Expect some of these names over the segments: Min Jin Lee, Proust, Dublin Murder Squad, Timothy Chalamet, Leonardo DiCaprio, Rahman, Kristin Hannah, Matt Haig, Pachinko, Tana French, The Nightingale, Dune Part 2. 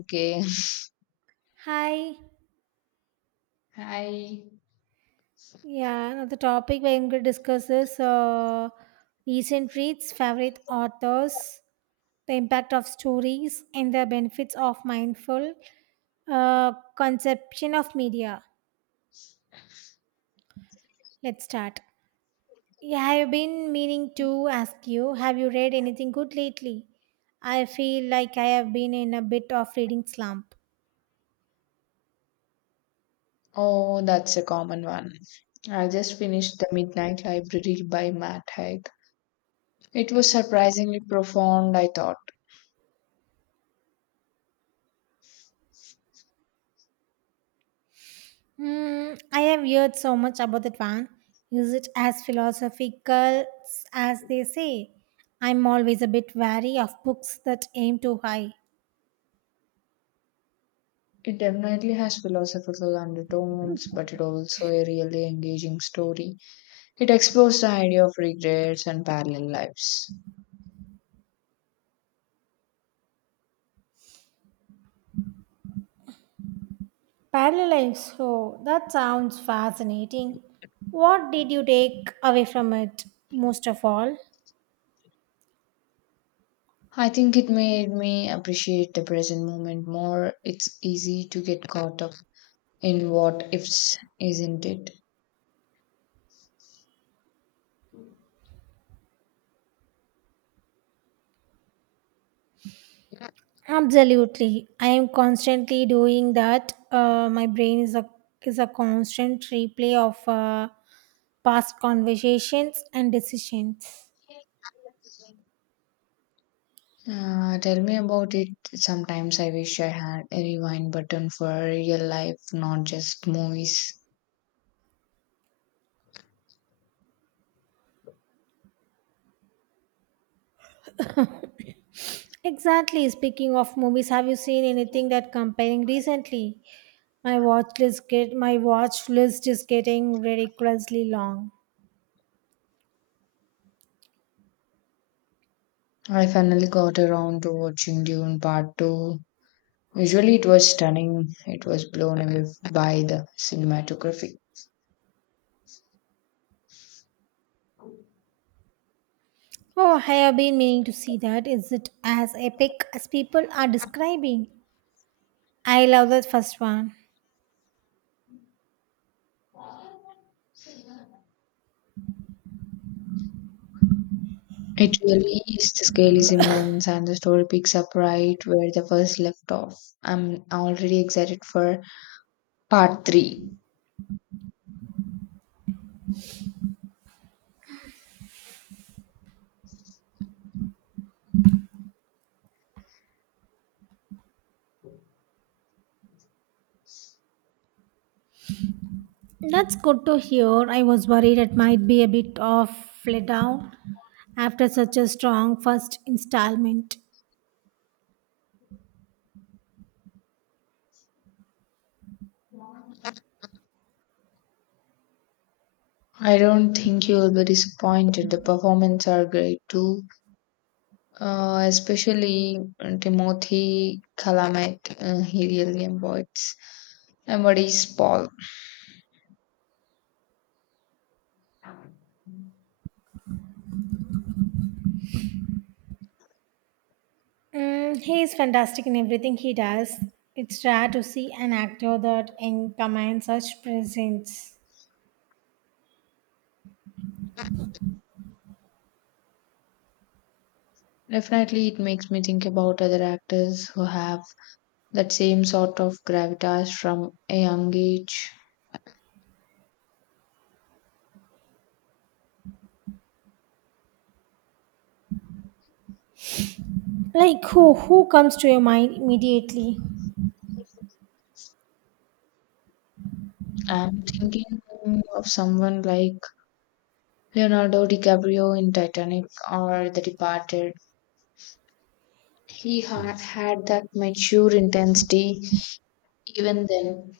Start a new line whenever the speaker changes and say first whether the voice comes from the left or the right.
left: Okay.
right: Hi.
left: Hi.
right: Yeah, now the topic we're going to discuss is recent reads, favorite authors, the impact of stories, and the benefits of mindful uh, conception of media. Let's start. Yeah, I've been meaning to ask you, have you read anything good lately? I feel like I have been in a bit of reading slump.
left: Oh, that's a common one. I just finished The Midnight Library by Matt Haig. It was surprisingly profound, I thought.
right: Mm, I have heard so much about that one. Is it as philosophical as they say? I'm always a bit wary of books that aim too high.
left: It definitely has philosophical undertones, but it also a really engaging story. It explores the idea of regrets and parallel lives.
right: Parallel lives. Oh, that sounds fascinating. What did you take away from it most of all?
left: I think it made me appreciate the present moment more. It's easy to get caught up in what ifs, isn't it?
right: Absolutely. I am constantly doing that. My brain is a constant replay of past conversations and decisions.
left: Tell me about it. Sometimes I wish I had a rewind button for real life, not just movies.
right: Exactly. Speaking of movies, have you seen anything that comparing recently? My watch list is getting ridiculously long.
left: I finally got around to watching Dune Part 2. Usually it was stunning, it was blown away by the cinematography.
right: Oh, I have been meaning to see that. Is it as epic as people are describing? I love that first one.
left: It really is. The scale is immense, and the story picks up right where the first left off. I'm already excited for Part 3.
right: That's good to hear. I was worried it might be a bit of let down after such a strong first installment.
left: I don't think you'll be disappointed. The performances are great too, especially Timothy Chalamet, he really embodies Paul.
right: Mm, he is fantastic in everything he does. It's rare to see an actor that commands such presence.
left: Definitely, it makes me think about other actors who have that same sort of gravitas from a young age.
right: Like who? Who comes to your mind immediately?
left: I'm thinking of someone like Leonardo DiCaprio in Titanic or The Departed. He had that mature intensity even then.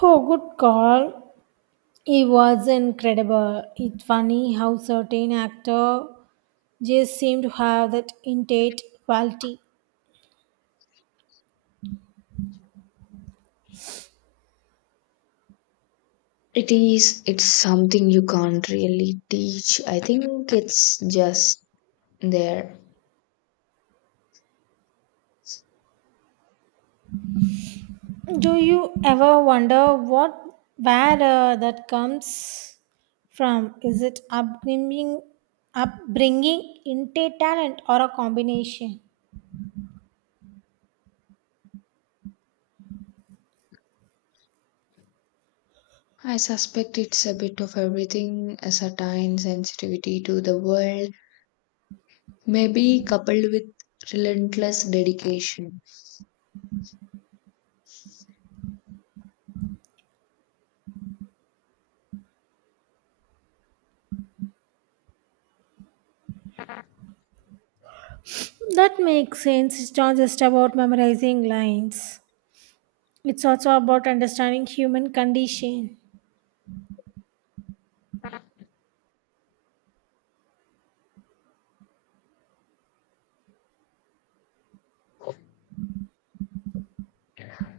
right: Oh, good call. He was incredible. It's funny how certain actor just seem to have that innate quality.
left: It is, it's something you can't really teach. I think it's just there.
right: Do you ever wonder what where that comes from? Is it upbringing, upbringing, innate talent, or a combination?
left: I suspect it's a bit of everything, a certain sensitivity to the world, maybe coupled with relentless dedication.
right: That makes sense. It's not just about memorizing lines. It's also about understanding human condition.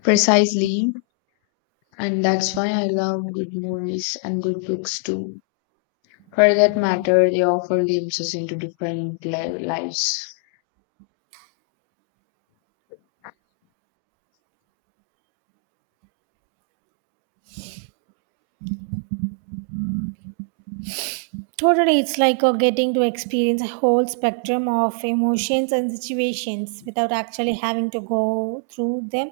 left: Precisely, and that's why I love good movies and good books too. For that matter, they offer glimpses into different lives.
right: Totally, it's like getting to experience a whole spectrum of emotions and situations without actually having to go through them.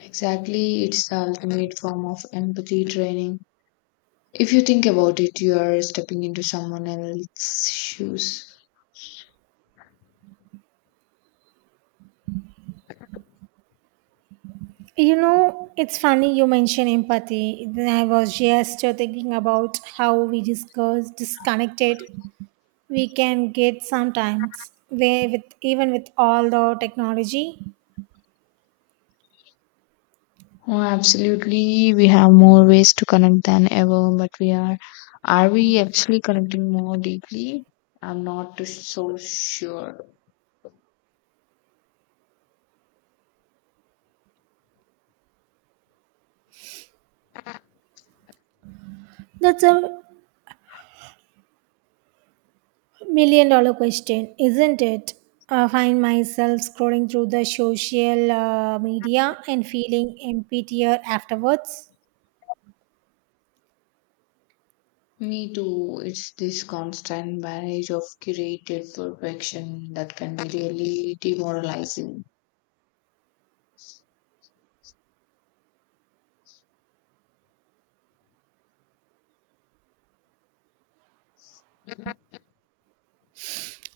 left: Exactly, it's the ultimate form of empathy training. If you think about it, you are stepping into someone else's shoes.
right: You know, it's funny you mention empathy. Then I was just thinking about how we discuss disconnected we can get sometimes. Where with even with all the technology,
left: Oh, absolutely. We have more ways to connect than ever, but we are we actually connecting more deeply? I'm not so sure.
right: that's a million dollar question, isn't it? I find myself scrolling through the social media and feeling emptier afterwards.
left: Me too. It's this constant barrage of curated perfection that can be really demoralizing.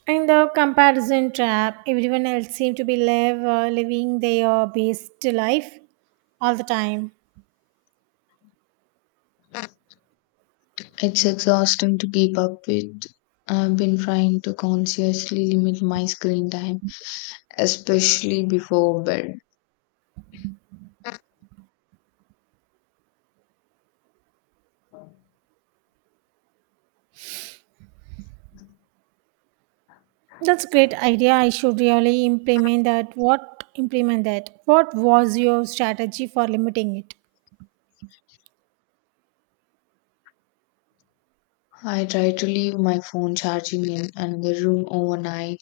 right: In the comparison trap, everyone else seems to be live, living their best life all the time.
left: It's exhausting to keep up with. I've been trying to consciously limit my screen time, especially before bed.
right: That's a great idea. I should really implement that. What implement that? What was your strategy for limiting it?
left: I try to leave my phone charging in another room overnight.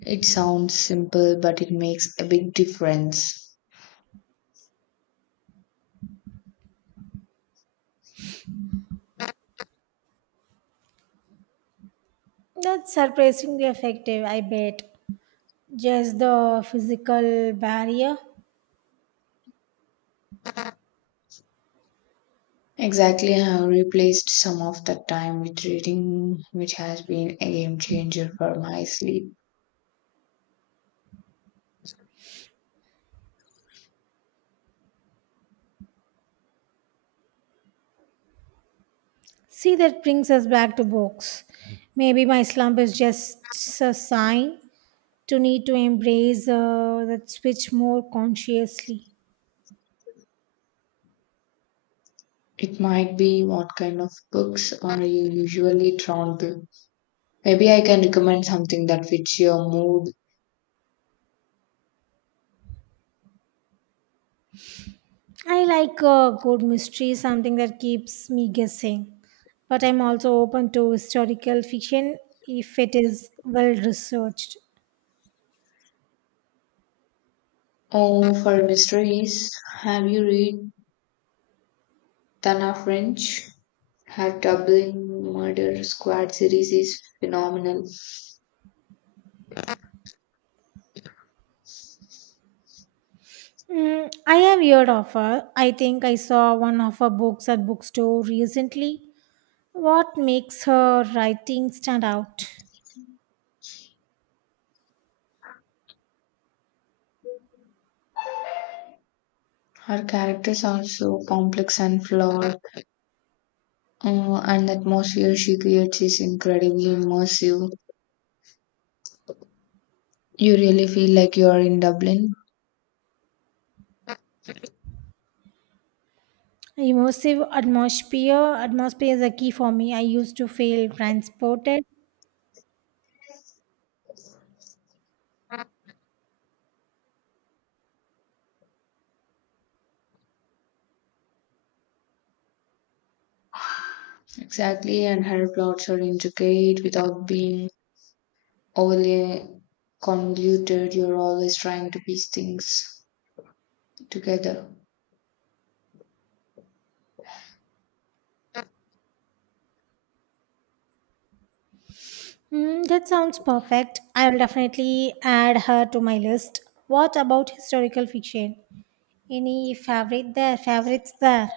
left: It sounds simple, but it makes a big difference.
right: That's surprisingly effective, I bet. Just the physical barrier.
left: Exactly, I have replaced some of that time with reading, which has been a game changer for my sleep.
right: See, that brings us back to books. Maybe my slump is just a sign to need to embrace that switch more consciously.
left: It might be what kind of books are you usually drawn to. Maybe I can recommend something that fits your mood.
right: I like a good mystery, something that keeps me guessing. But I'm also open to historical fiction if it is well researched.
left: Oh, for mysteries, have you read Tana French? Her Dublin Murder Squad series is phenomenal.
right: Mm, I have heard of her. I think I saw one of her books at bookstore recently. What makes her writing stand out?
left: Her characters are so complex and flawed, and the atmosphere she creates is incredibly immersive. You really feel like you are in Dublin.
right: Immersive atmosphere. Atmosphere is a key for me. I used to feel transported.
left: Exactly, and her plots are intricate without being overly convoluted. You're always trying to piece things together.
right: Mm, that sounds perfect. I will definitely add her to my list. What about historical fiction? Any favorite there? Favorites there?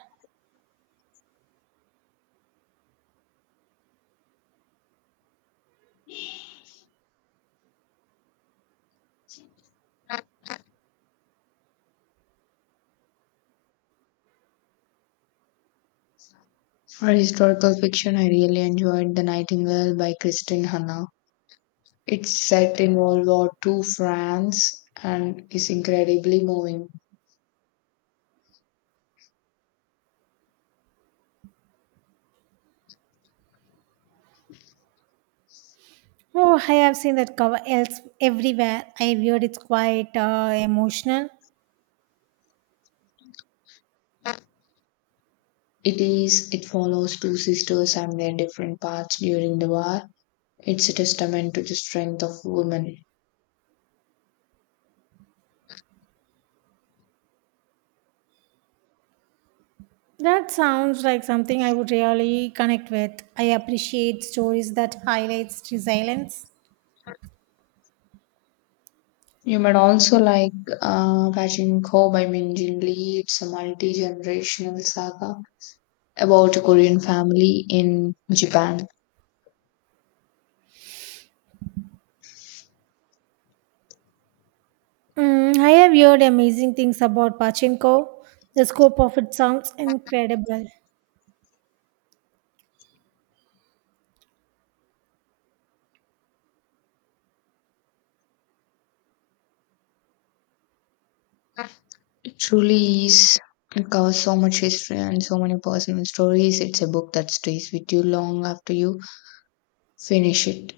left: For historical fiction, I really enjoyed The Nightingale by Kristin Hanna. It's set in World War Two France and is incredibly moving.
right: Oh, I have seen that cover else everywhere. I heard it's quite emotional.
left: It is it follows two sisters and their different paths during the war. It's a testament to the strength of women.
right: That sounds like something I would really connect with. I appreciate stories that highlights resilience.
left: You might also like Pachinko by Min Jin Lee. It's a multi-generational saga about a Korean family in Japan.
right: Mm, I have heard amazing things about Pachinko. The scope of it sounds incredible.
left: It truly is. It covers so much history and so many personal stories. It's a book that stays with you long after you finish it.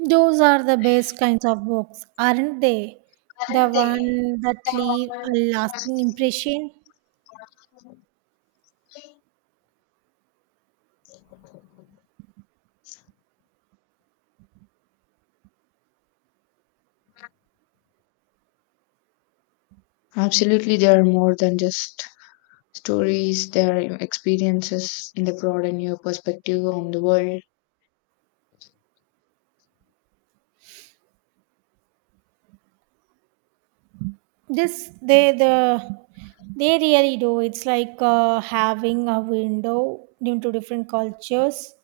right: Those are the best kinds of books, aren't they? The one that leave a lasting impression.
left: Absolutely, they are more than just stories, they are experiences. They broaden your perspective on the world
right: This they the they really do. It's like having a window into different cultures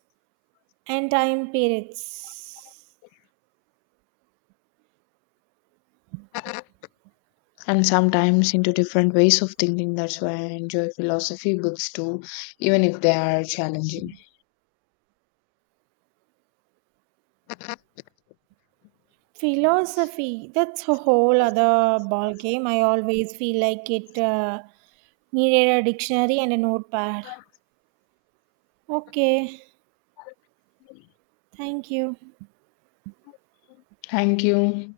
right: and time periods.
left: and sometimes into different ways of thinking. That's why I enjoy philosophy books too, even if they are challenging.
right: Philosophy, that's a whole other ball game. I always feel like it needed a dictionary and a notepad. Okay, thank you.
left: Thank you.